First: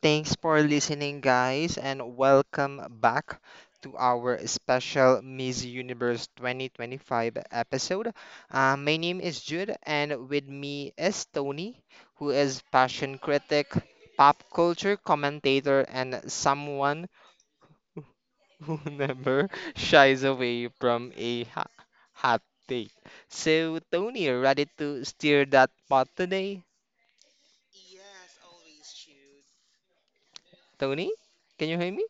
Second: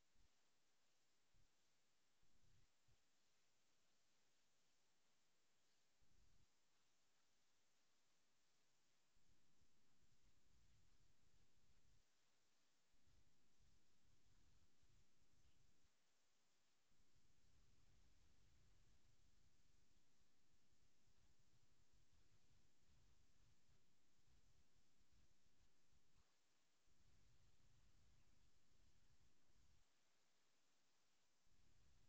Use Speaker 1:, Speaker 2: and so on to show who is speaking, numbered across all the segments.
Speaker 1: Thanks for listening, guys, and welcome back to our special Miss Universe 2025 episode. My name is Jude, and with me is Tony, who is fashion critic, pop culture commentator, and someone who never shies away from a hot take. So, Tony, ready to steer that pot today? Tony, can you hear me?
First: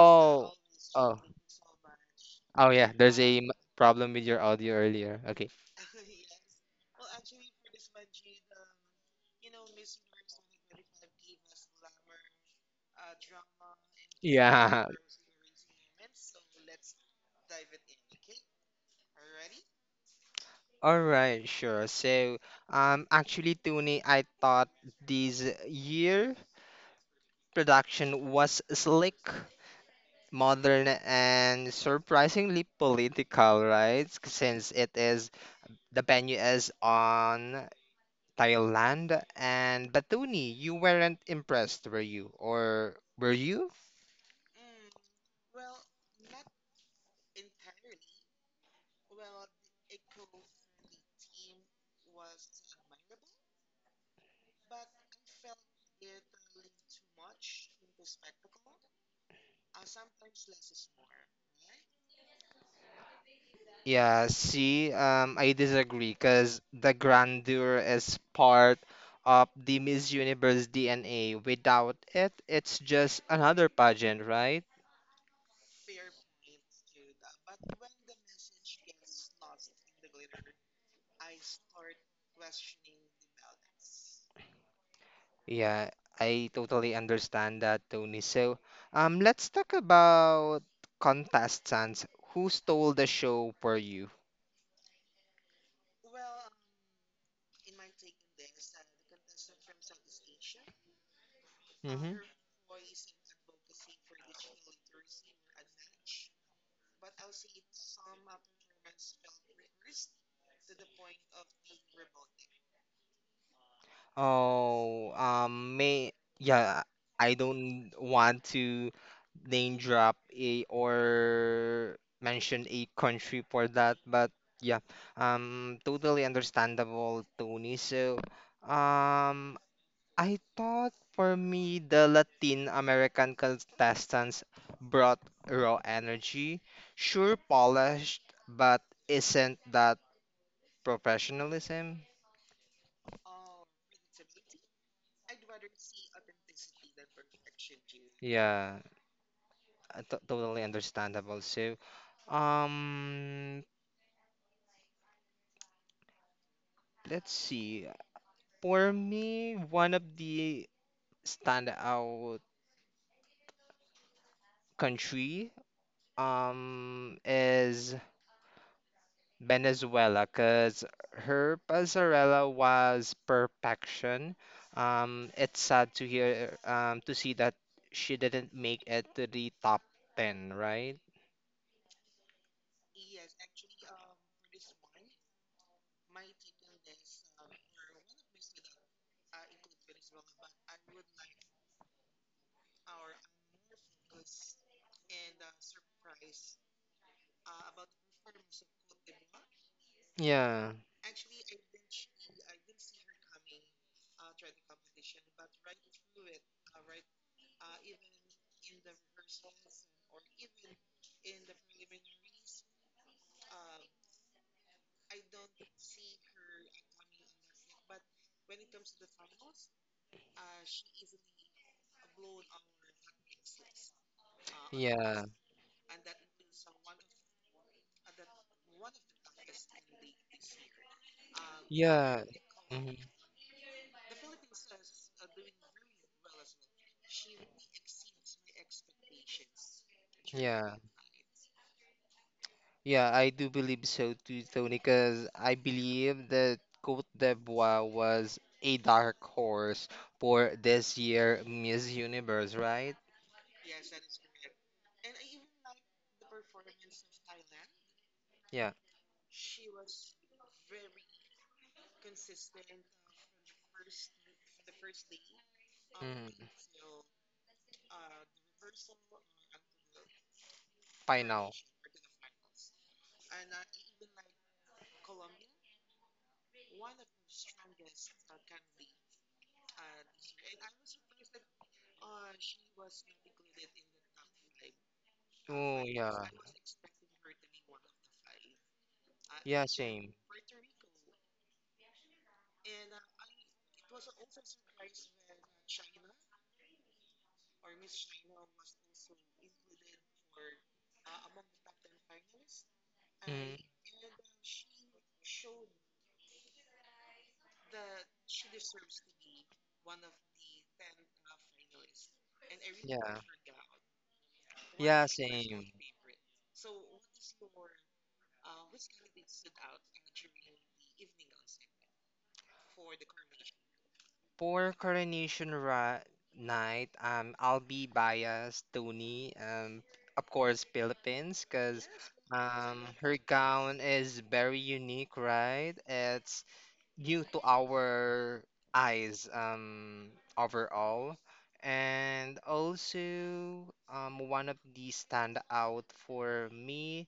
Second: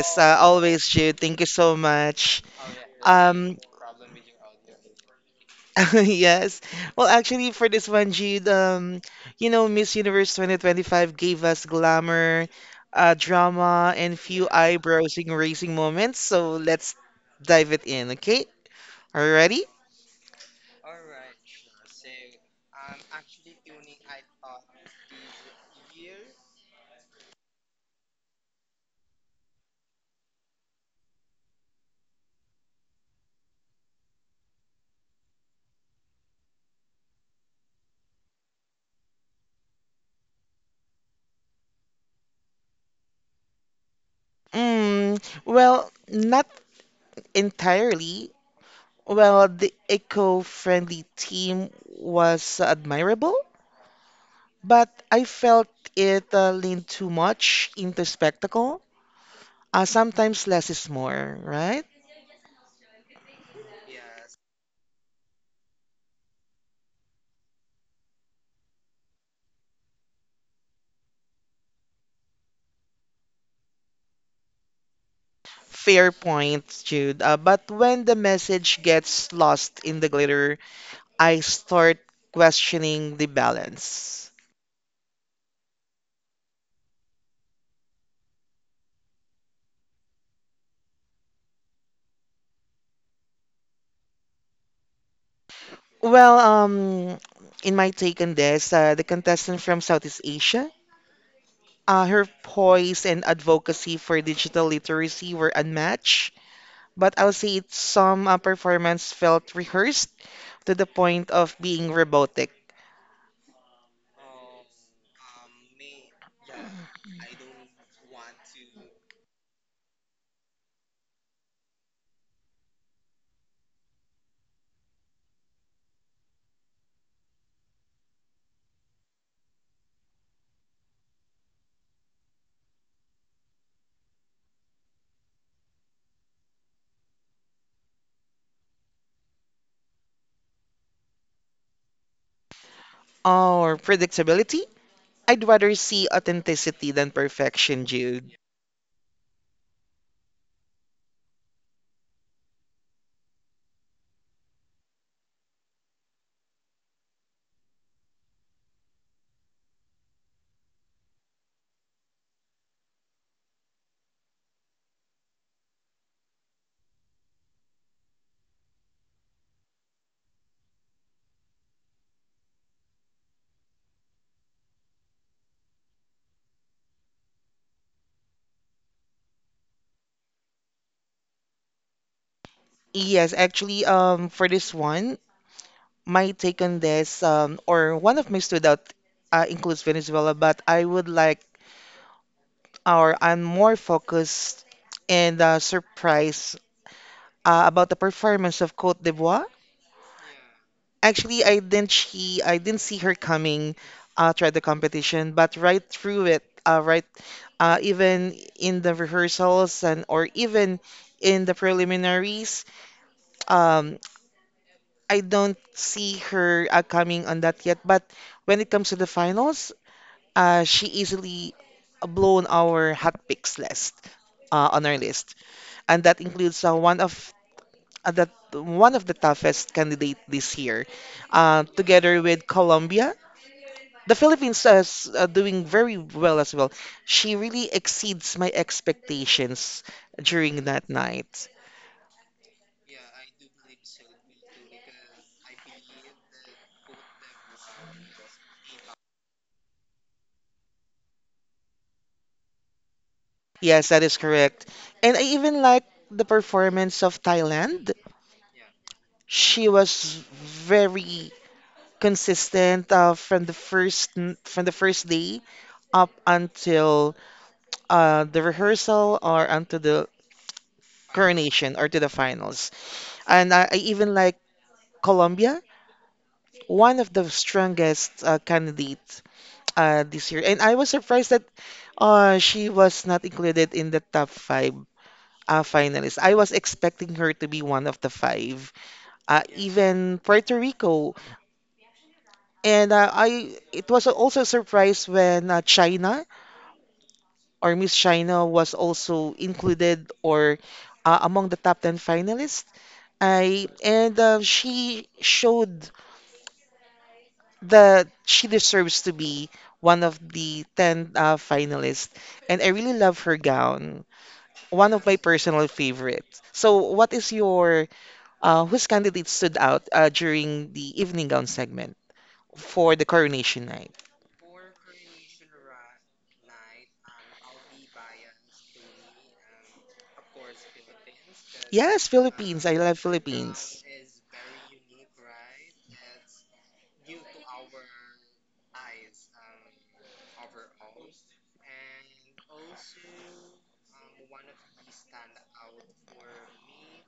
Speaker 2: Yes, always, Jude.
Speaker 1: oh,
Speaker 2: Thank you so much.
Speaker 1: oh yeah. There's a
Speaker 2: Um,
Speaker 1: problem with your audio earlier. Okay.
Speaker 2: yes. Well, actually, for this one, Jude, you know, Miss Universe 2025 gave us glamour, drama, and few
Speaker 1: Yeah.
Speaker 2: eyebrows-raising racing moments. So let's dive it in, okay? Alrighty?
Speaker 1: All right, sure. Actually, Tony, I thought this year production was slick, modern, and surprisingly political, right? Since it is the venue is on Thailand, and but Tony, you weren't impressed, were you? Or were you?
Speaker 2: Mm, well, not entirely. Well, the eco-friendly team was admirable, but I felt it leaned too much into spectacle. Sometimes less is more, right?
Speaker 1: Yeah, see, I disagree because the grandeur is part of the Miss Universe DNA. Without it, it's just another pageant, right?
Speaker 2: Fair point, Jude. But when the message gets lost in the glitter, I start questioning the balance.
Speaker 1: Yeah, I totally understand that, Tony. So, let's talk about contestants. Who stole the show for you?
Speaker 2: Well, in my take on this, the contestant from Southeast Asia,
Speaker 1: Hmm.
Speaker 2: her poise and advocacy for digital literacy were unmatched. But I'll say it's some performance felt rehearsed to the point of being robotic.
Speaker 1: Oh, may yeah, I don't want to name drop a or mention a country for that. But yeah, totally understandable, Tony. So, um, I thought for me the Latin American contestants brought raw energy, sure polished, but isn't that professionalism?
Speaker 2: Or predictability? I'd rather see authenticity than perfection, Jude.
Speaker 1: Yeah, totally understandable. So, um, let's see. For me, one of the standout country is Venezuela because her mozzarella was perfection. It's sad to hear to see that she didn't make it to the top 10, right?
Speaker 2: Yes, actually, for this one, my take on this, or one of my stood out includes Venezuela, but I would like, or I'm more focused and surprised about the performance of Cote d'Ivoire.
Speaker 1: Yeah,
Speaker 2: Actually, I didn't see her coming throughout the competition, but right through it, even in the rehearsals and or even in the preliminaries, um, I don't see her coming on that yet. But when it comes to the finals, she easily blown our hot picks list on our
Speaker 1: yeah,
Speaker 2: list, and that includes one of that one of the toughest candidate this year, together
Speaker 1: yeah,
Speaker 2: with
Speaker 1: mhm,
Speaker 2: Colombia. The Philippines is doing very well as well. She really exceeds my expectations during
Speaker 1: yeah.
Speaker 2: that night.
Speaker 1: Yeah, I do believe so too, Tony, because I believe that Cote d'Ivoire was a dark horse for this year Miss Universe, right?
Speaker 2: Yes, that is correct. And I even like the performance of Thailand.
Speaker 1: Yeah.
Speaker 2: She was very consistent from from the first day up
Speaker 1: Mm,
Speaker 2: until the rehearsal or until the
Speaker 1: final.
Speaker 2: coronation or to the finals. And I even like Colombia, one of the strongest candidates this year. And I was surprised that she was not included in the top five
Speaker 1: Oh,
Speaker 2: finalists.
Speaker 1: yeah.
Speaker 2: I was expecting her to be one of the five,
Speaker 1: Yeah, same.
Speaker 2: even Puerto Rico. And it was also a surprise when China or Miss China was also included or among the top 10 finalists.
Speaker 1: Mm,
Speaker 2: I and She showed that she deserves to be one of the 10 finalists. And I really
Speaker 1: yeah.
Speaker 2: love her gown, one of
Speaker 1: Yeah,
Speaker 2: my personal
Speaker 1: same.
Speaker 2: favorites. So, what is your whose candidate stood out during the evening gown segment for the coronation night?
Speaker 1: For Coronation Ra Night, I'll be biased, Tony. Of course, Philippines, because
Speaker 2: Yes, Philippines. I love
Speaker 1: her gown
Speaker 2: Philippines.
Speaker 1: is very unique, right? It's new to our eyes, overall. And also, one of the standout for me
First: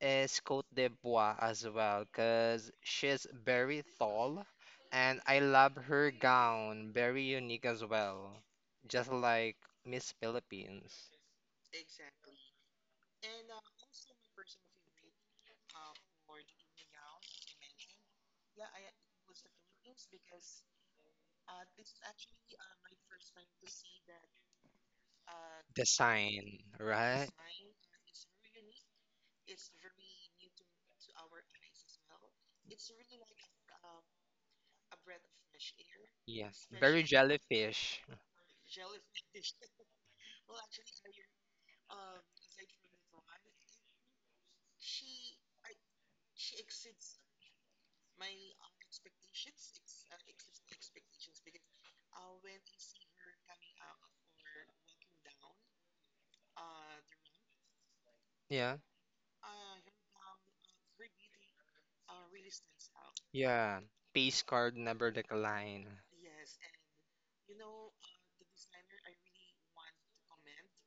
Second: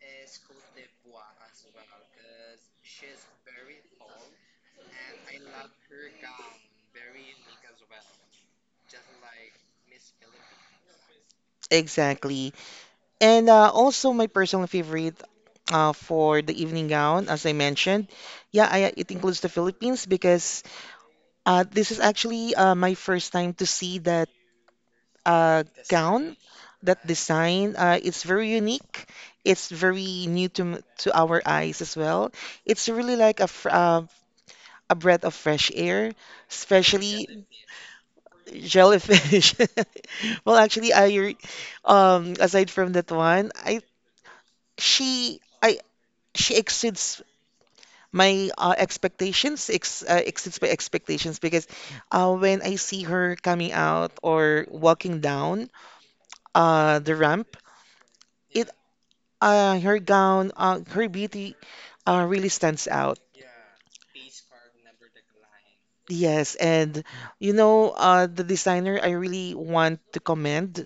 Speaker 1: is Cote d'Ivoire as well, because she's very tall and I love her gown, very unique as well, just like Miss Philippines.
Speaker 2: Exactly. And also my personal favorite for the evening gown, as I mentioned, yeah, it includes the Philippines because this is actually my first time to see that gown
Speaker 1: Design,
Speaker 2: that
Speaker 1: right?
Speaker 2: design, it's very unique, it's very new to to our eyes as well, it's really like a breath of fresh air,
Speaker 1: Yes, very
Speaker 2: especially
Speaker 1: jellyfish.
Speaker 2: jellyfish. well actually i re- Aside from that one, I she exceeds my exceeds my expectations because when I see her coming out or walking down the ramp, it
Speaker 1: Yeah,
Speaker 2: her gown, her beauty really stands out.
Speaker 1: yeah. Peace card never decline.
Speaker 2: Yes, and you know, the designer I really want to commend.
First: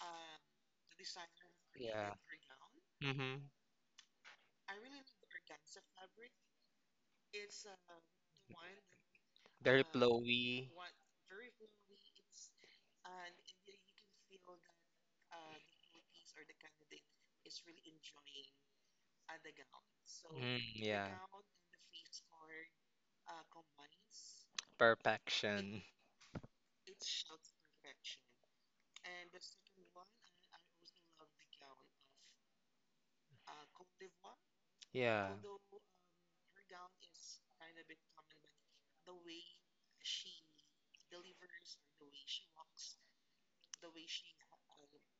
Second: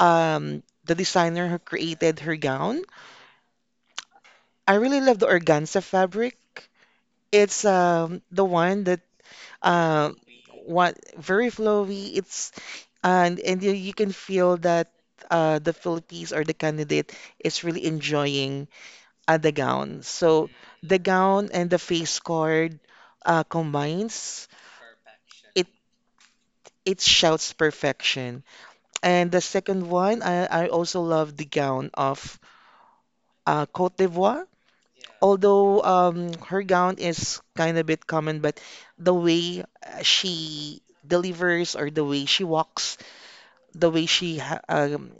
Speaker 2: The designer who
Speaker 1: Yeah.
Speaker 2: created her gown.
Speaker 1: Mm-hmm.
Speaker 2: I really love the organza fabric. It's the one that
Speaker 1: Very
Speaker 2: uh,
Speaker 1: flowy.
Speaker 2: what very flowy. It's, and you, you can feel that the Philippines or the candidate is really enjoying at the gown. So
Speaker 1: Mm,
Speaker 2: the
Speaker 1: yeah.
Speaker 2: gown and the face card combines. It
Speaker 1: Perfection.
Speaker 2: it shouts perfection. And the second one, I also love the gown of Cote d'Ivoire.
Speaker 1: Yeah.
Speaker 2: Although her gown is kind of bit common, but the way she delivers or the way she walks, the way she ha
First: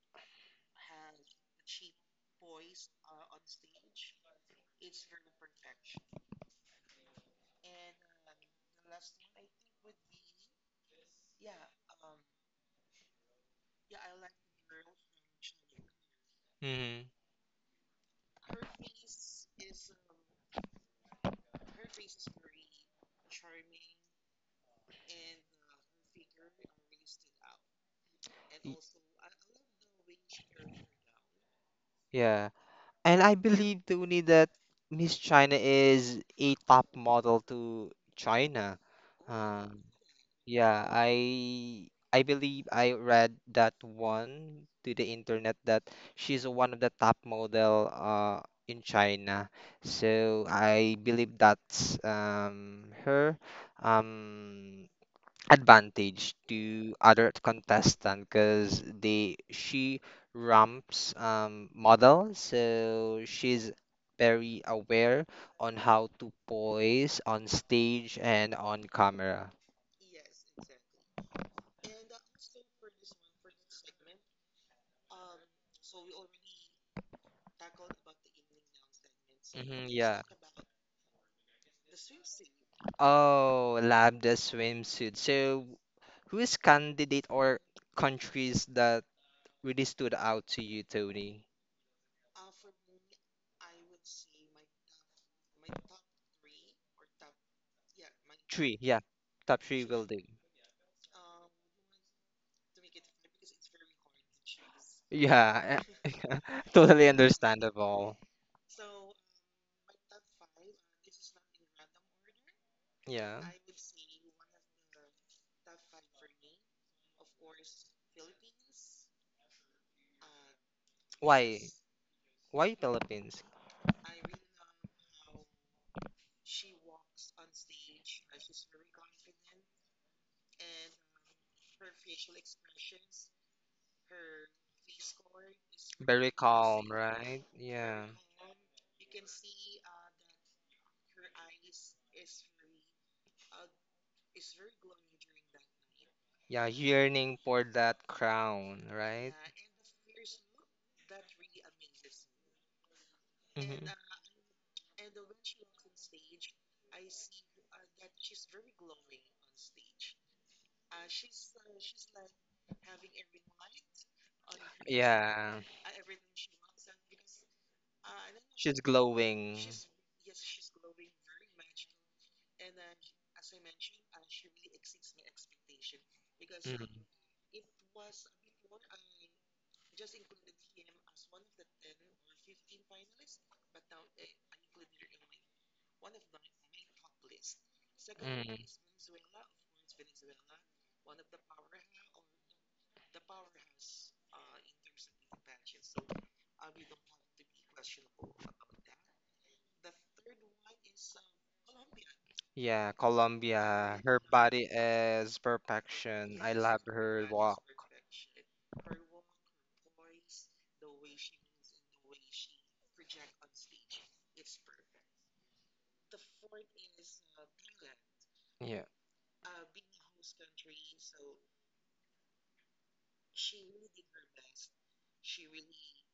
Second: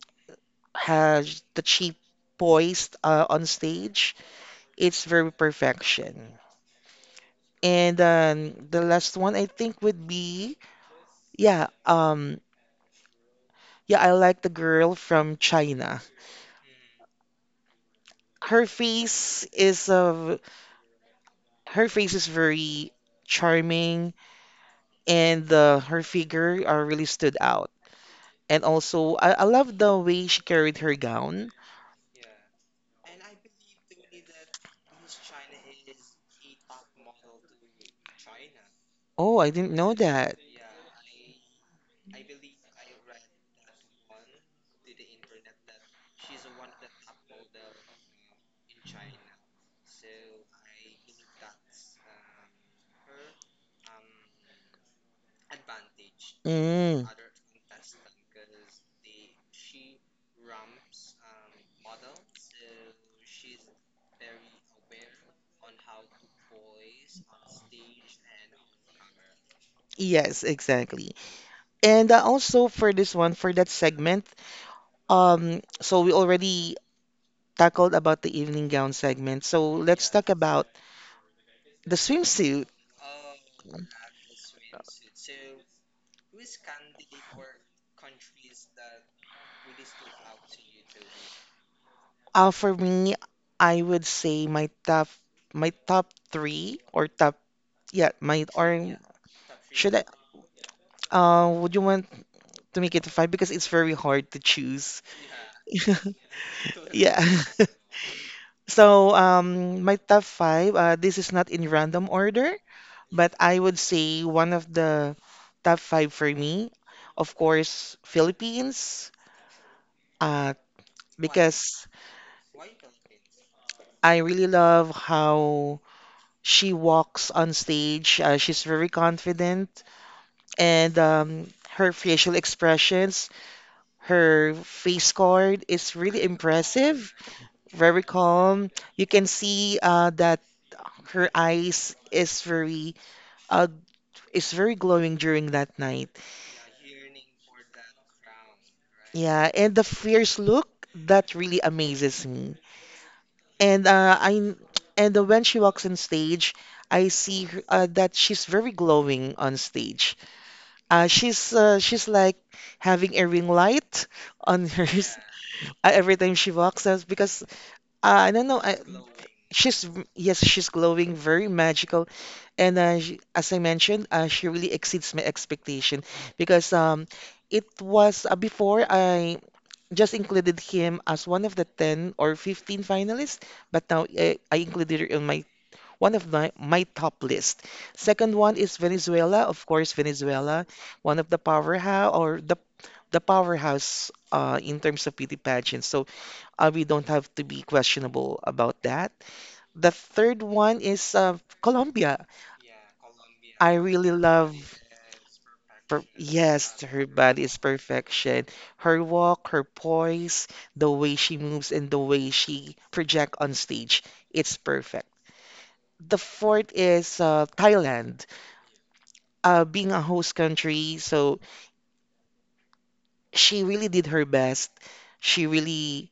Speaker 2: has the she poised on stage, it's very perfection. And the last one I think would be yeah, um, yeah, I like the girl from China.
Speaker 1: Mm-hmm.
Speaker 2: Her face is uh, her face is very charming, and her figure really stood out. And also, I love the way she carried her gown.
Speaker 1: Yeah. And I believe, Tony, that Miss China is a top model to China.
Speaker 2: Oh, I didn't
Speaker 1: Um,
Speaker 2: know that.
Speaker 1: yeah, I believe I read that one to the internet that she's one of the top model in China. So I believe that's her. Um Advantage to
Speaker 2: Mm.
Speaker 1: other contestant because they she ramps model, so she's very aware on how to poise on stage and on camera.
Speaker 2: Yes, exactly. And also for this one, for that segment, so we already tackled about the evening gown segment. So
Speaker 1: Hmm,
Speaker 2: let's
Speaker 1: yeah.
Speaker 2: talk about the swimsuit.
Speaker 1: Oh lambda swimsuit, so who's candidate or countries that really stood out to you, Tony?
Speaker 2: For me, I would say my top three or top yeah my
Speaker 1: Three,
Speaker 2: or
Speaker 1: yeah, top three
Speaker 2: should I
Speaker 1: will do.
Speaker 2: would you want to make it to five because it's very hard to choose.
Speaker 1: Yeah. Totally
Speaker 2: Yeah.
Speaker 1: understandable.
Speaker 2: So my top five. This is not in random order, but
Speaker 1: Yeah.
Speaker 2: I would say one of the top five for me, of course, Philippines. Uh, Why?
Speaker 1: Why?
Speaker 2: Because
Speaker 1: Why Philippines?
Speaker 2: I really love how she walks on stage. She's very confident, and her facial expressions, her face card is really
Speaker 1: Very calm,
Speaker 2: impressive,
Speaker 1: right?
Speaker 2: very
Speaker 1: Yeah.
Speaker 2: calm. You can see that her eyes uh, is very glowing during that night.
Speaker 1: Yeah, yearning for that crown, right?
Speaker 2: Yeah, and the fierce look that really amazes me. And
Speaker 1: Mhm.
Speaker 2: I and When she walks on stage, I see her, that she's very glowing on stage. She's like having a ring light on
Speaker 1: Yeah,
Speaker 2: every time she walks us because I don't know.
Speaker 1: she's glowing.
Speaker 2: Yes, she's glowing, very magical, and she, as I mentioned, she really exceeds my expectation because
Speaker 1: Mm.
Speaker 2: it was before I just included him as one of the 10 or 15 finalists, but now I included it in my top list. Second
Speaker 1: Mm.
Speaker 2: one is Venezuela, of course, Venezuela, one of the powerhouse or the powerhouse in terms of beauty pageants. So we don't have to be questionable about that. The third one is Colombia.
Speaker 1: Yeah,
Speaker 2: I
Speaker 1: Colombia.
Speaker 2: really
Speaker 1: Her body
Speaker 2: love
Speaker 1: is perfection. I love
Speaker 2: yes, her
Speaker 1: her
Speaker 2: body is
Speaker 1: walk.
Speaker 2: perfection. Her walk, her poise, the way she moves, and the way she project on stage, it's perfect. The fourth is Thailand.
Speaker 1: Yeah.
Speaker 2: Being a host country, so she really did her best. She really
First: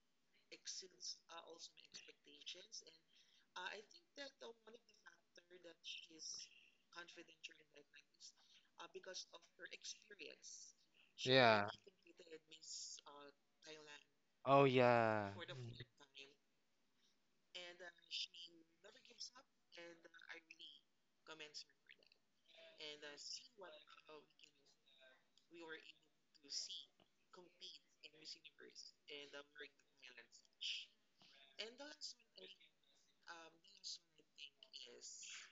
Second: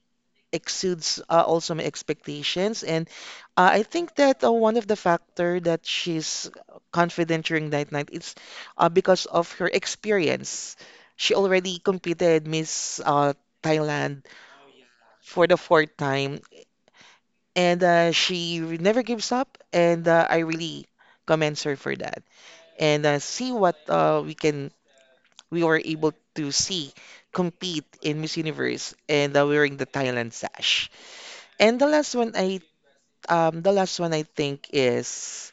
Speaker 2: exceeds also my expectations. And I think that one of the factor that she's confident during Night Night is because of her experience. She
Speaker 1: Yeah.
Speaker 2: already competed Miss Thailand
Speaker 1: Oh yeah.
Speaker 2: for the fourth time, and she never gives up. And I really commend her for that. And see what we can we were able to see compete in Miss Universe and wearing the Thailand sash. And the last one, I the last one I think is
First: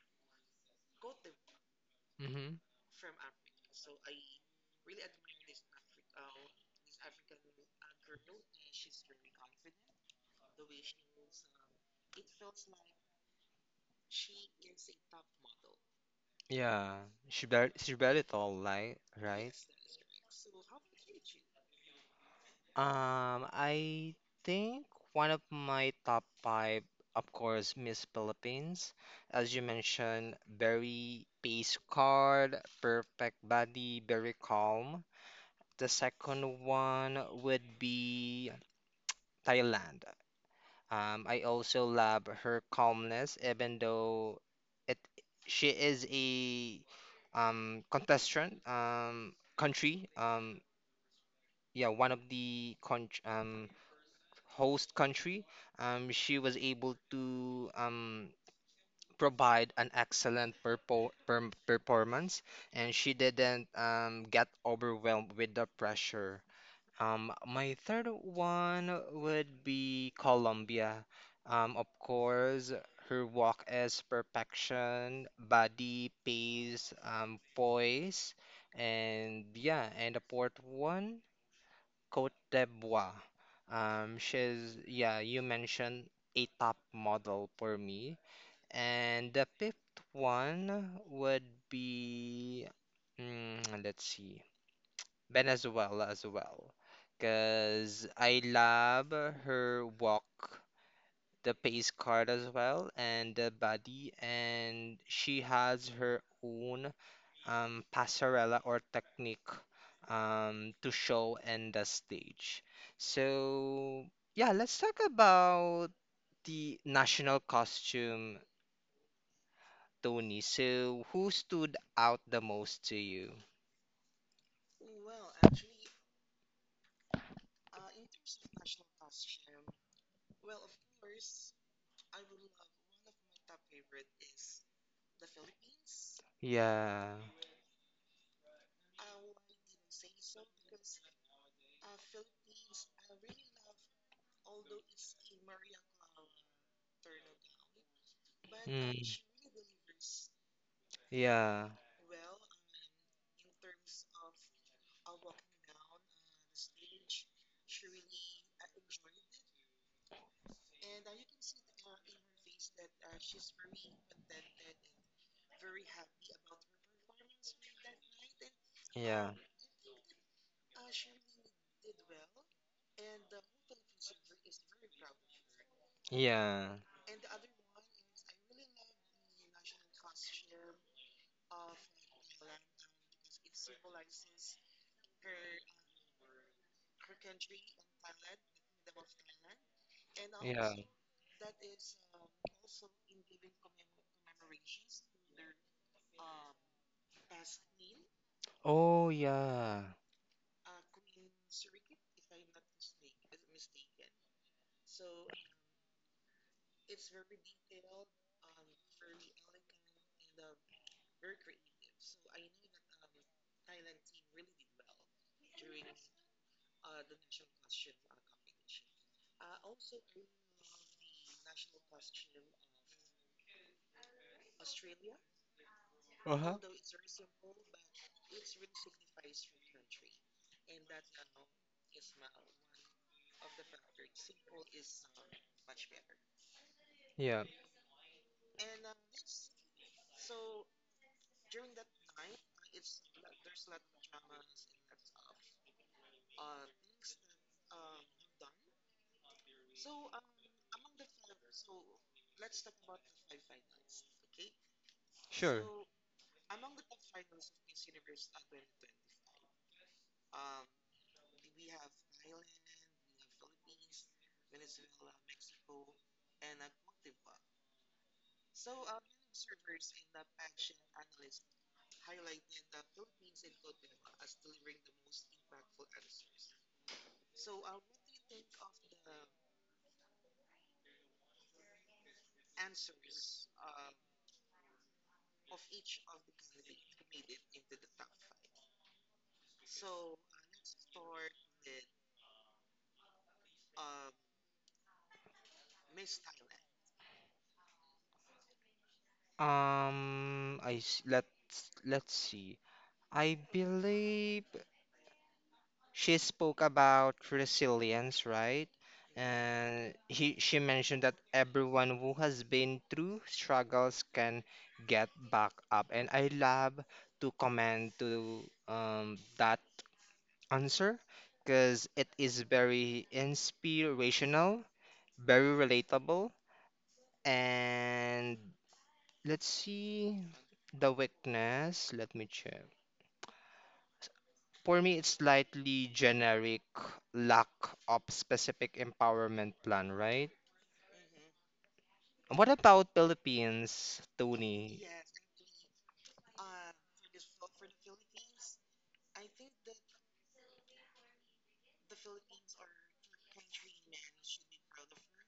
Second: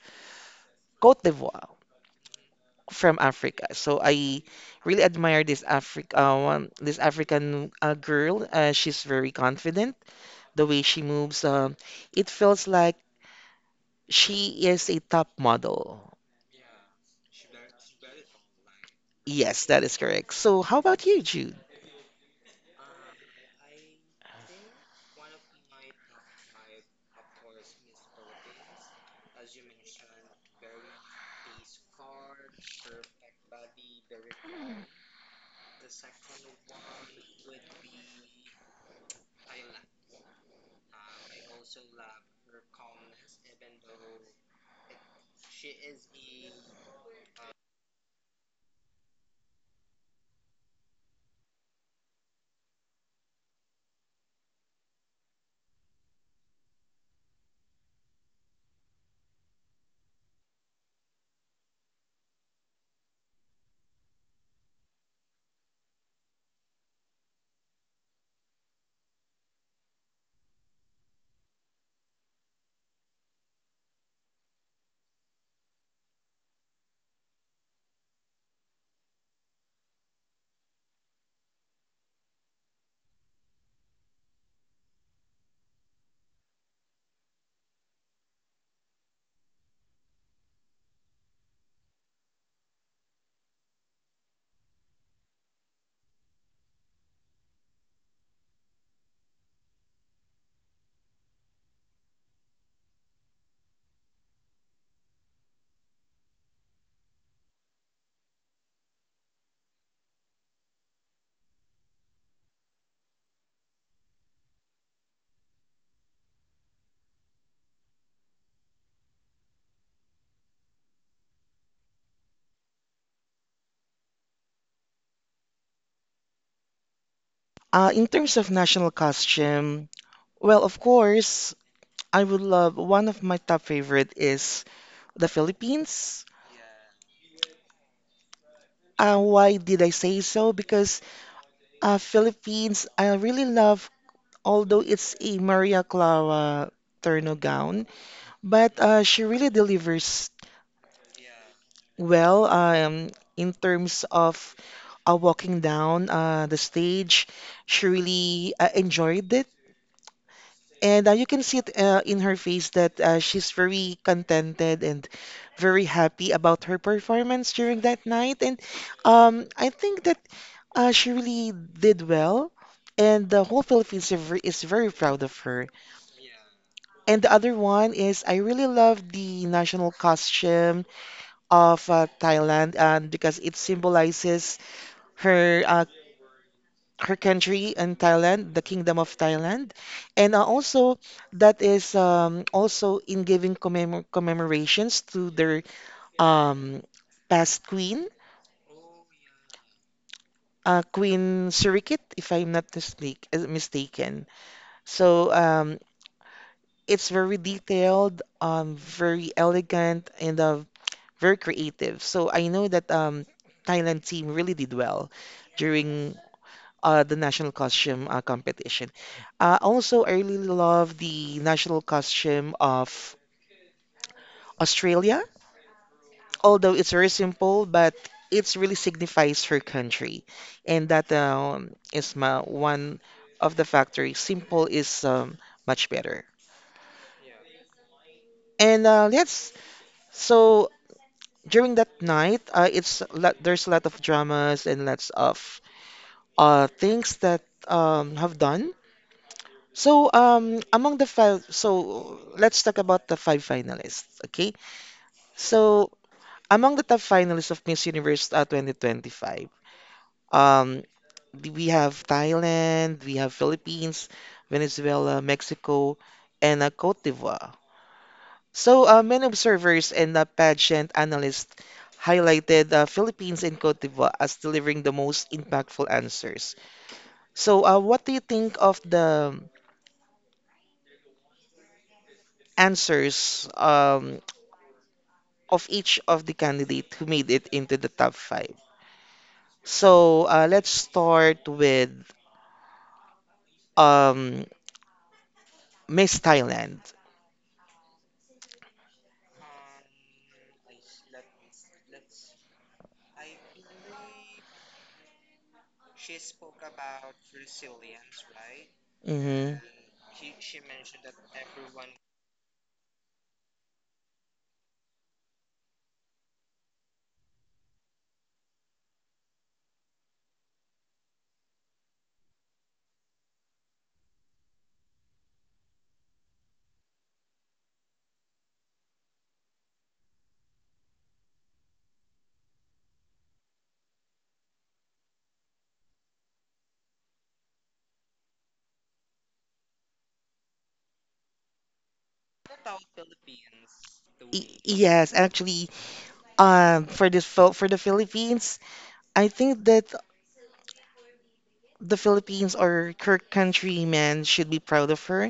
Speaker 2: Cote d'Ivoire
Speaker 1: Mhm.
Speaker 2: from Africa. So I really admire this African girl. She's very confident. The way she moves, it feels like she is a top model.
Speaker 1: Yeah, she barely tall, like, right? Right?
Speaker 2: Yes, that is correct. So how about you, Jude?
Speaker 1: I think one of my top five, of course, Miss Philippines. As you mentioned, very pace card, perfect body, very calm. The second one would be Thailand. I also love her calmness, even though it she is a contestant country. Yeah One of the con host country, she was able to provide an excellent perpo perm performance and she didn't get overwhelmed with the pressure. My third one would be Colombia. Of course, her walk is perfection, body, pace, poise, and yeah, and the fourth one, Côte d'Ivoire. She's yeah, you mentioned a top model for me, and the fifth one would be, mm, let's see. Venezuela as well. Because I love her walk, the pace card as well, and the body. And she has her own passerella or technique to show in the stage. So, yeah, let's talk about the national costume, Tony. So, who stood out the most to you?
Speaker 2: In terms of national costume, well, of course, I would love one of my top favorite is the Philippines.
Speaker 1: Yeah.
Speaker 2: Why did I say so? Because Philippines, I really love, although it's a Maria Clara Turno gown, but
Speaker 1: Mm.
Speaker 2: she really delivers
Speaker 1: Yeah.
Speaker 2: well in terms of walking down the stage. She really enjoyed it. And you can see it in her face that she's very contented and very happy about her performance during that night. And
Speaker 1: Yeah.
Speaker 2: I think that she really did well, and the whole Philippines is is very proud of her.
Speaker 1: Yeah.
Speaker 2: And the other one is I really love the national costume of Thailand, and because it symbolizes her her country in Thailand, the Kingdom of Thailand, and
Speaker 1: Yeah.
Speaker 2: also that is also in giving commemorations to their um, past queen,
Speaker 1: Oh, yeah.
Speaker 2: Queen Sirikit, if I'm not mistaken. So it's very detailed, very elegant, and very creative. So I know that Thailand team really did well during the national costume competition. Also, I really love the national costume of Australia,
Speaker 1: Uh-huh.
Speaker 2: although it's very simple, but it really signifies her country, and that is my one of the factors. Simple is much better.
Speaker 1: Yeah.
Speaker 2: And let's so During that night, there's a lot of dramas and lots of things that have done. So so let's talk about the five finalists. Okay,
Speaker 1: Sure.
Speaker 2: so among the top finalists of Miss Universe 2025, um, we have Thailand, we have Philippines, Venezuela, Mexico, and Cote d'Ivoire. So, many observers and pageant analysts highlighted Philippines and Cote d'Ivoire as delivering the most impactful answers. So, what do you think of the answers of each of the candidate who made it into the top five? So, let's start with um, Miss Thailand.
Speaker 1: Let's see. I believe she spoke about resilience, right?
Speaker 2: Hmm.
Speaker 1: And he she mentioned that everyone who has been through struggles can get back up. And I love to comment to that answer because it is very inspirational, very relatable. And let's see the weakness. Let me check. For me, it's slightly generic, lack of specific empowerment plan, right? What about Philippines, Tony?
Speaker 2: Yes, actually, for this for the Philippines, I think that the Philippines or her countrymen should be proud of her,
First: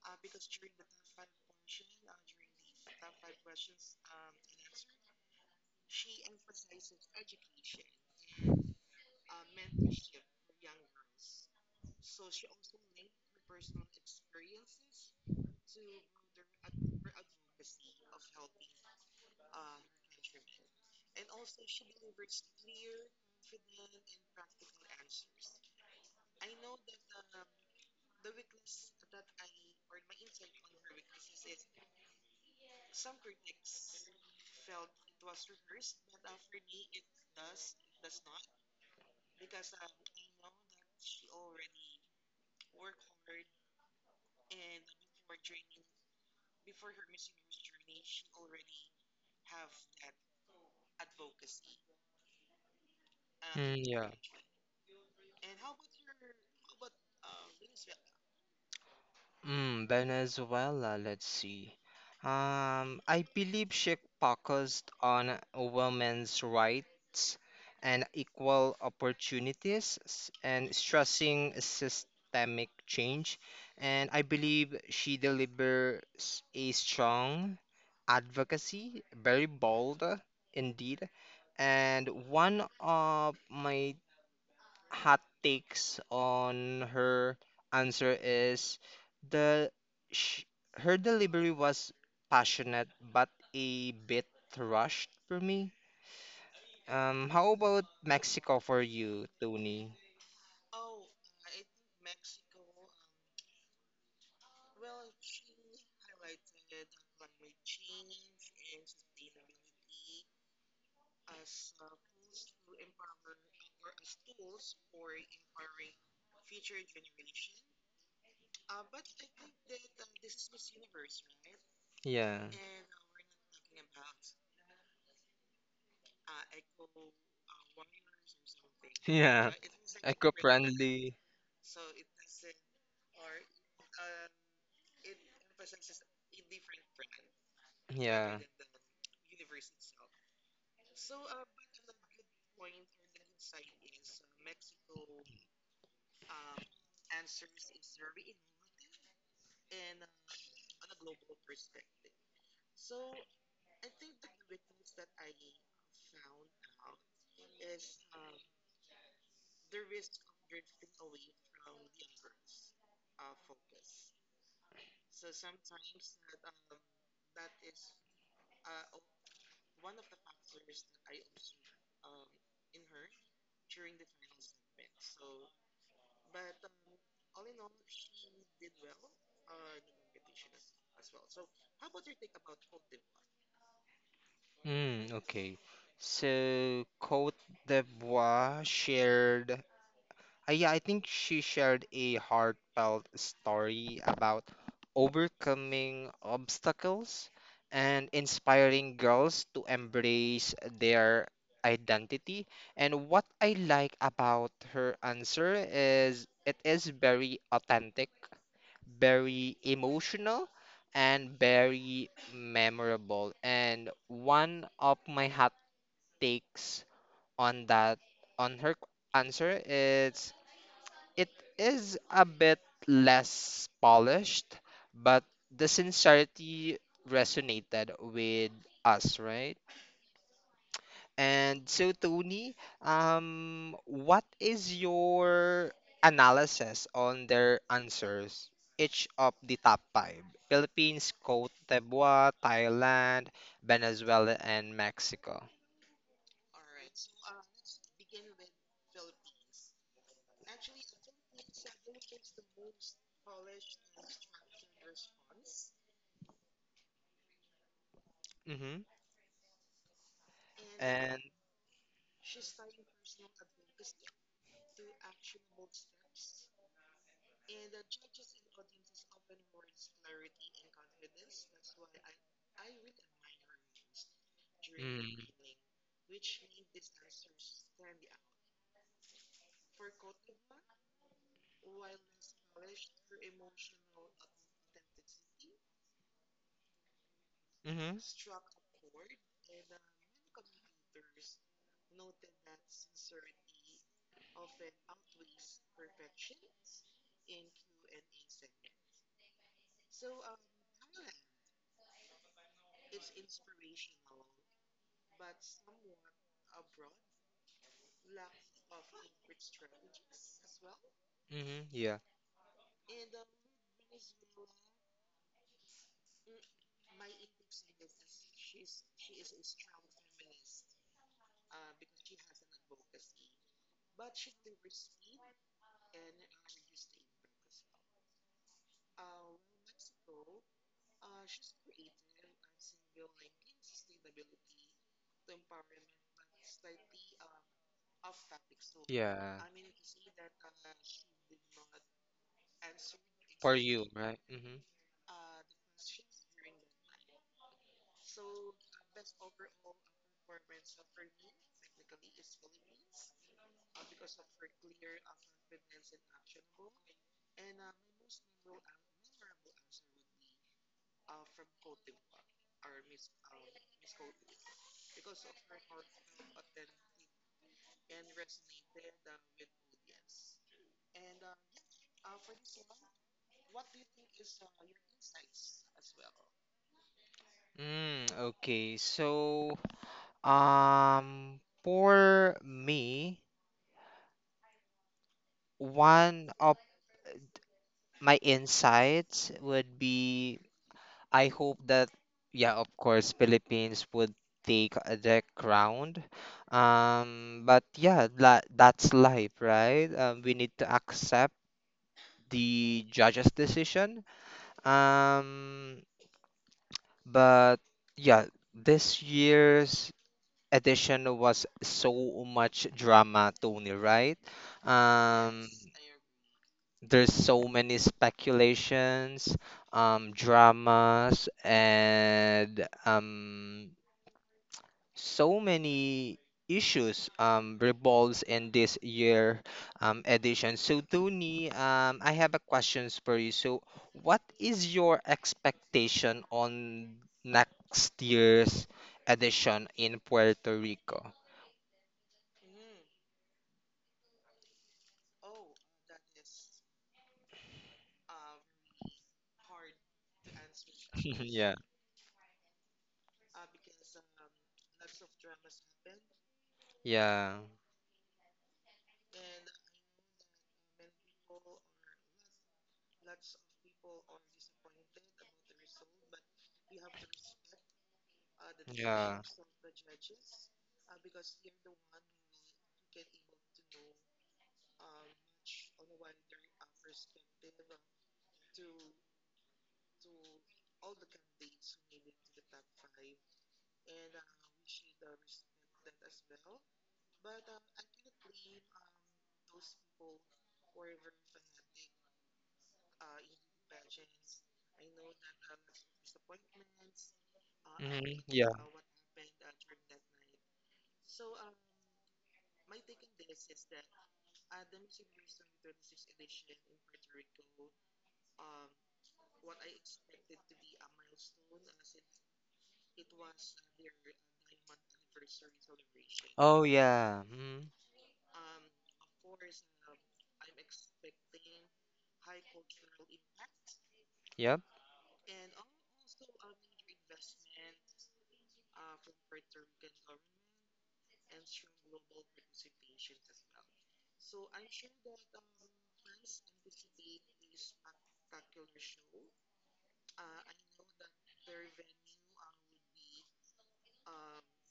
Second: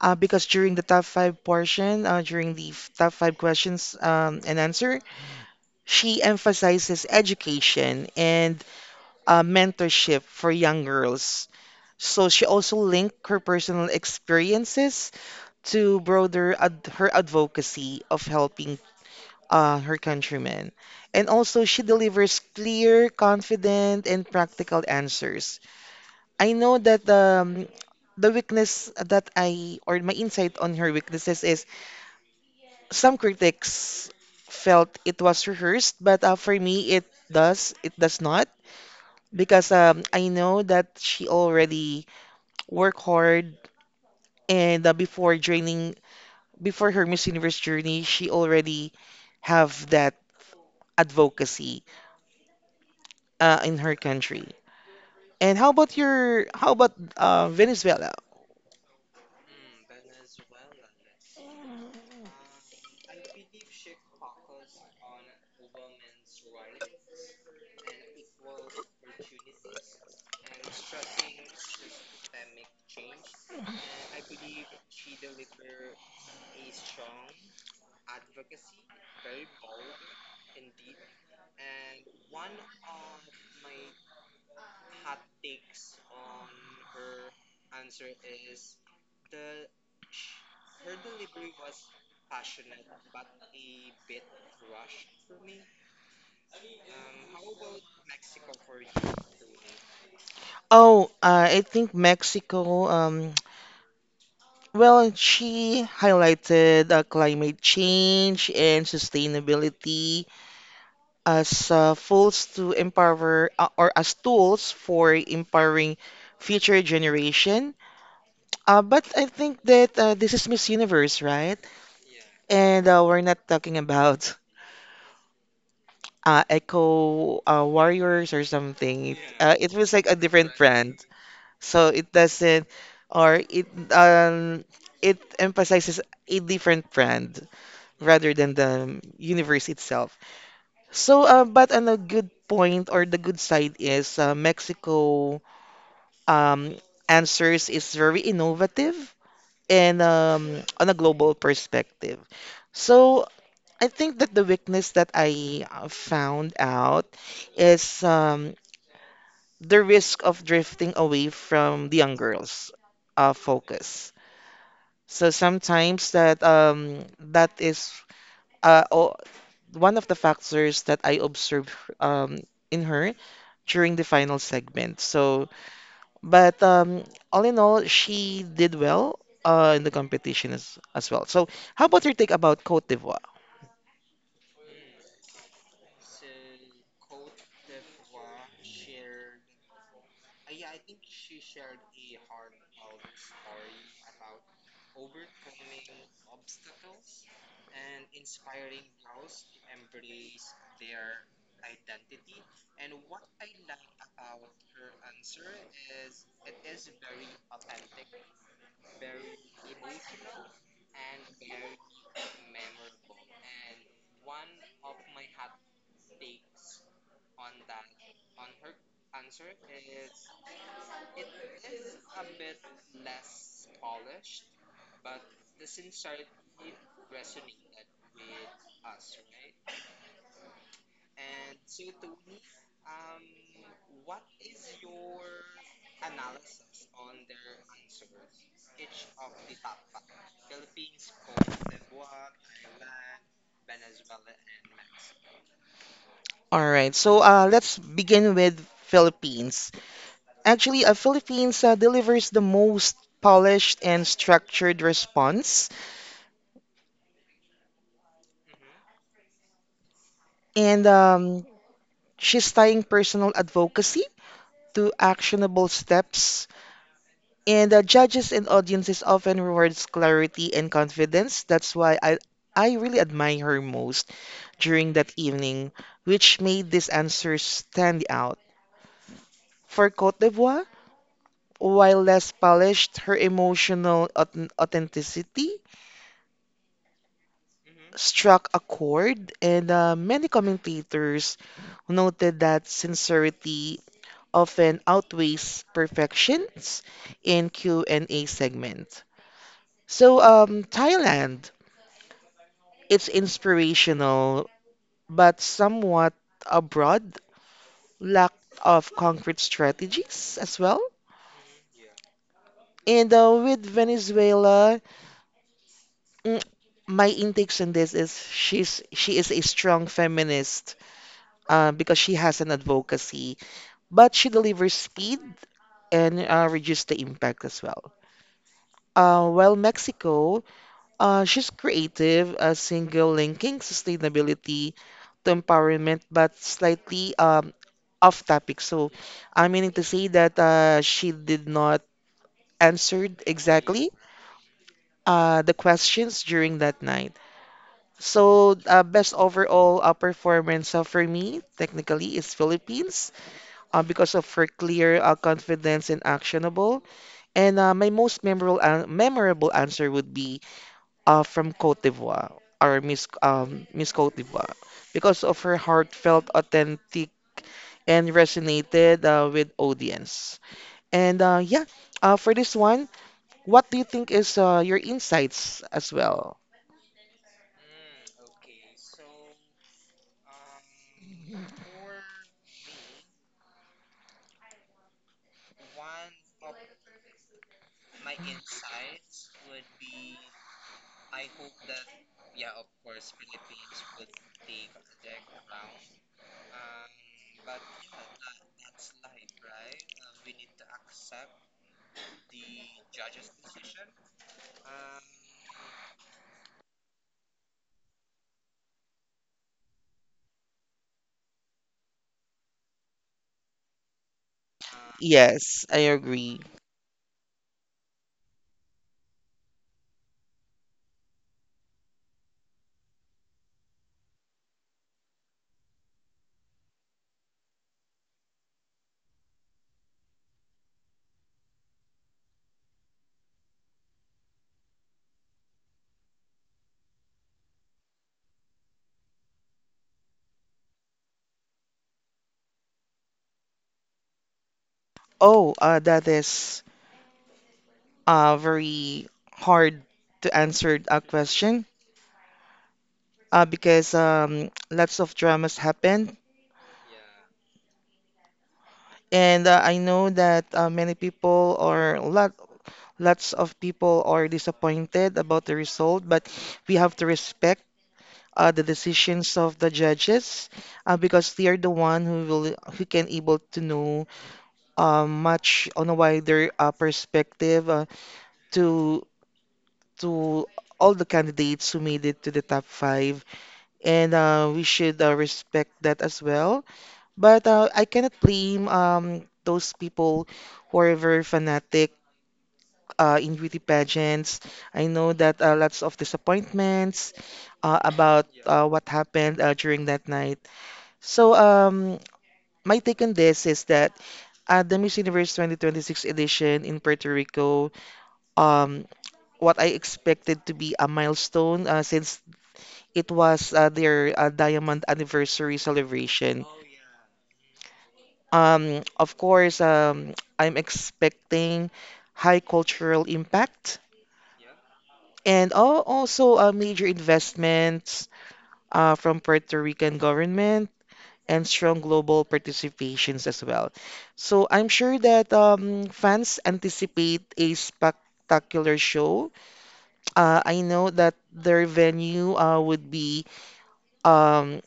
Speaker 2: because during the top five portion, during the top five questions and answer, she emphasizes education and mentorship for young girls. So she also linked her personal experiences to broader her advocacy of helping her countrymen. And also, she delivers clear, confident, and practical answers. I know that, the weakness that or my insight on her weaknesses is some critics felt it was rehearsed, but for me, it it does not. Because I know that she already worked hard, and before joining, before her Miss Universe journey, she already have that advocacy in
Speaker 1: Mm,
Speaker 2: her
Speaker 1: yeah.
Speaker 2: country. And how about how about Venezuela?
Speaker 1: Mm, Venezuela, let's see. I believe she focused on women's rights and equal and stressing systemic change. And I believe she delivers a strong advocacy, very bold indeed. And one of my hot takes on her answer is the sh her delivery was passionate but a bit rushed for me. How about Mexico for you, Tony?
Speaker 2: Oh, I think Mexico. Well, she highlighted climate change and sustainability as tools to empower, or as tools for empowering future generation. But I think that this is Miss Universe, right?
Speaker 1: Yeah,
Speaker 2: And we're not talking about eco warriors or something.
Speaker 1: yeah,
Speaker 2: It was like a different brand,
Speaker 1: eco-friendly.
Speaker 2: so it doesn't, or it, um, it emphasizes a different brand, rather
Speaker 1: Yeah.
Speaker 2: than the universe itself. So, but on a good point or the good side is, Mexico, um, answers is very innovative and, on a global perspective. So, I think that the weakness that I found out is, the risk of drifting away from the young girls' focus. So sometimes that, that is, uh, o- one of the factors that I observed um, in her during the final segment. So, but all in all, she did well in the competition as well. So, how about your take about Cote d'Ivoire?
Speaker 1: Mm, okay. So Cote d'Ivoire shared yeah, I think she shared a heartfelt story about overcoming obstacles and inspiring girls to embrace their identity. And what I like about her answer is it is very authentic, very emotional, and very memorable. And one of my hot takes on that on her answer is it is a bit less polished, but the sincerity resonated with us, right? And so, Tony, what is your analysis on their answers? Each of the top 5: Philippines, Cote d'Ivoire, Thailand, Venezuela, and Mexico.
Speaker 2: All right, so let's begin with Philippines. Actually, Philippines delivers the most polished and structured response,
Speaker 1: Mm-hmm.
Speaker 2: and
Speaker 1: And
Speaker 2: she's tying personal advocacy to actionable steps. And the judges and audiences often rewards clarity and confidence. That's why I really admire her most during that
Speaker 1: mm,
Speaker 2: evening, which made this answer stand out. For Cote d'Ivoire, while less polished, her emotional authenticity
Speaker 1: mm-hmm,
Speaker 2: struck a chord, and many commentators noted that sincerity often outweighs perfections in Q&A segment. So, Thailand. It's inspirational, but somewhat abroad, lack of concrete strategies as well.
Speaker 1: mm-hmm, yeah,
Speaker 2: And with Venezuela, mm, my intakes on this is she is a strong feminist, because she has an advocacy, but she delivers speed and reduces the impact as well. While Mexico, she's creative, a single linking sustainability to empowerment, but slightly off topic. So
Speaker 1: yeah.
Speaker 2: I'm meaning to say that she did not answered
Speaker 1: For you,
Speaker 2: exactly
Speaker 1: right? Hmm.
Speaker 2: the questions during that night. So best overall performance for me technically is Philippines, because of her clear confidence and actionable. And my most memorable an memorable answer would be from Cote d'Ivoire, or Miss, Miss Cote d'Ivoire, because of her heartfelt, authentic, and resonated with audience. And yeah, for this one, what do you think is your insights as well?
Speaker 1: Mm, okay. So, for me, one of my insights would be I hope that, yeah, of course, Philippines would take the crown. But yeah, that's life, right? We need to accept the judge's decision. Um, but Yeah, this year's edition was so much drama, Tony, right? Um,
Speaker 2: Yes, I agree.
Speaker 1: there's so many speculations, dramas, and so many issues revolves in this year edition. So, Tony, I have a questions for you. So, what is your expectation on next year's edition in Puerto Rico?
Speaker 2: Oh, that is very hard to answer a
Speaker 1: Yeah,
Speaker 2: question, because lots of dramas happen.
Speaker 1: yeah,
Speaker 2: And I know that many people or lots of people are disappointed about the result, but we have to respect the
Speaker 1: yeah.
Speaker 2: decisions of the judges, because they are the one who will, who can able to know much on a wider perspective, to to all the candidates who made it to the top five, and we should respect that as well. But I cannot blame those people who are very fanatic in beauty pageants. I know that lots of disappointments
Speaker 1: Mm-hmm.
Speaker 2: about
Speaker 1: Yeah.
Speaker 2: what happened during that night. So my take on this is that at the Miss Universe 2026 edition in Puerto Rico, um, what I expected to be a milestone, since it was their diamond anniversary celebration.
Speaker 1: Oh yeah. Mm-hmm.
Speaker 2: Of course, I'm expecting high cultural impact,
Speaker 1: Yep.
Speaker 2: and also major investments from Puerto Rican government, and strong global participations as well. So I'm sure that fans anticipate a spectacular show. I know that their venue would be, um,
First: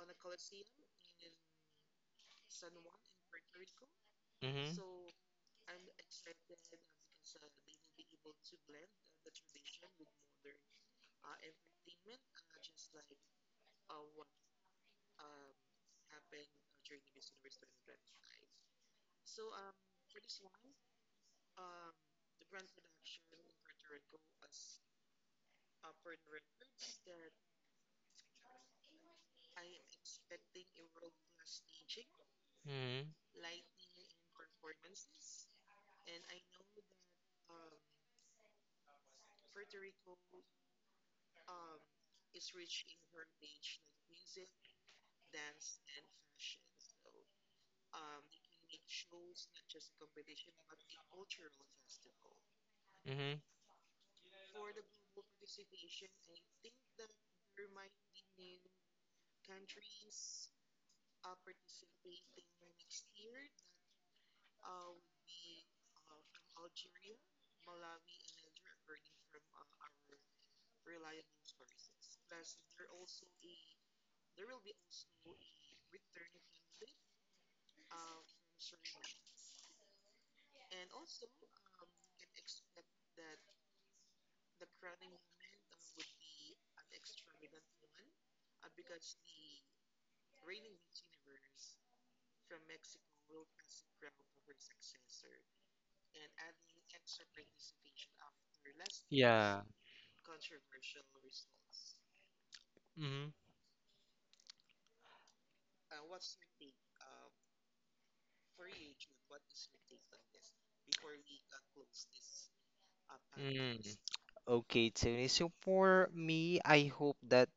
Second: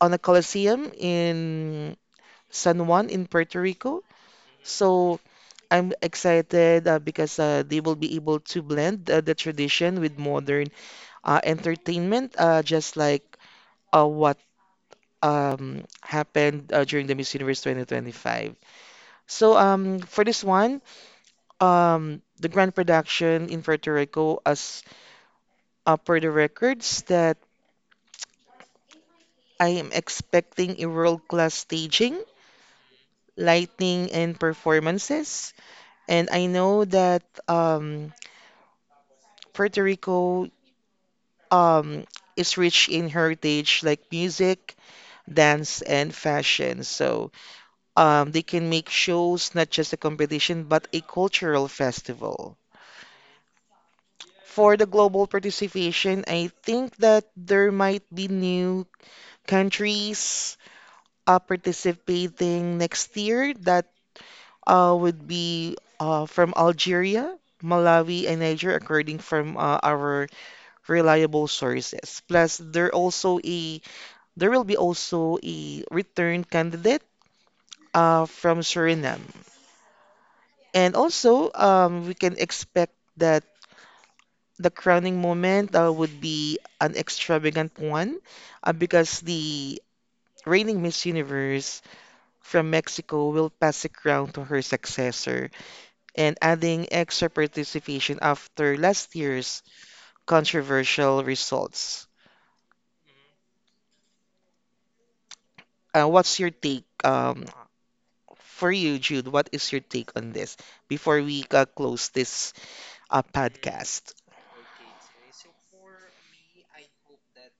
Speaker 2: on a Coliseum in San Juan in Puerto Rico.
Speaker 1: Mm-hmm.
Speaker 2: So I'm excited because they will be able to blend the tradition with modern entertainment, just like what happened during the Miss Universe 2025. So for this one, the grand production in Puerto Rico, as per the records, that I am expecting a world-class staging,
Speaker 1: Mm-hmm.
Speaker 2: lighting, and performances. And I know that Puerto Rico um, is rich in heritage like music, dance, and fashion. So they can make shows not just a competition but a cultural festival.
Speaker 1: Mm-hmm.
Speaker 2: For the global participation, I think that there might be new countries participating next year, that would be from Algeria, Malawi, and Niger, according from our reliable sources. Plus, there will be also a return candidate from Suriname. And also, we can expect that the crowning moment would be an extravagant one, because the reigning Miss Universe from Mexico will pass the crown to her successor, and adding extra participation after last year's
Speaker 1: Yeah.
Speaker 2: controversial results.
Speaker 1: Mm-hmm.
Speaker 2: What's your take, for you, Jude? What is your take on this before we close this a
Speaker 1: Mm.
Speaker 2: podcast.
Speaker 1: Okay, Tony. So for me, I hope that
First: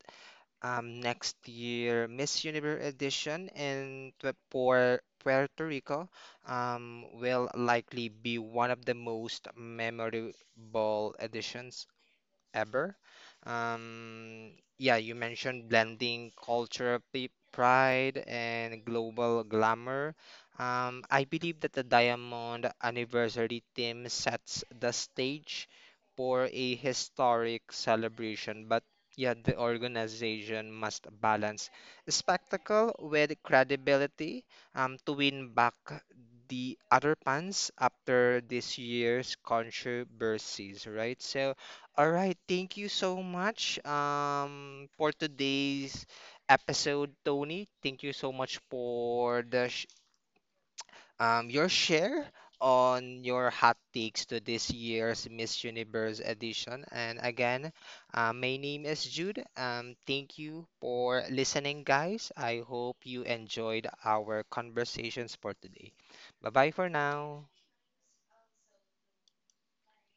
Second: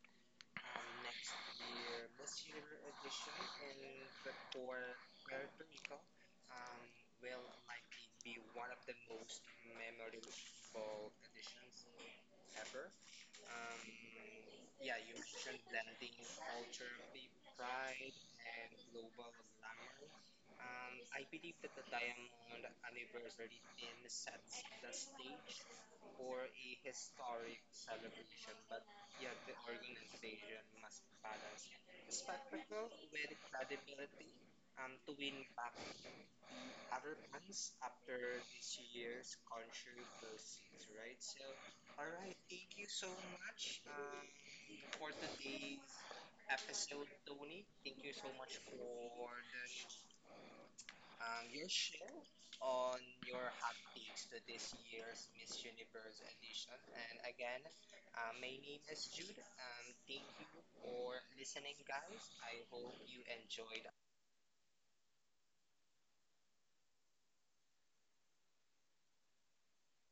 Speaker 1: next year Miss Universe edition and for Puerto Rico will likely be one of the most memorable editions ever. Um, yeah, you mentioned blending culture, pride, and global glamour. I believe that the Diamond Anniversary theme sets the stage for a historic celebration, but yeah, the organization must balance spectacle with credibility, to win back the other fans after this year's controversies, right? So all right, thank you so much for today's episode, Tony. Thank you so much for the sh your share on your hot takes to this year's Miss Universe edition. And again, my name is Jude. Thank you for listening, guys. I hope you enjoyed our conversations for today. Bye-bye for now.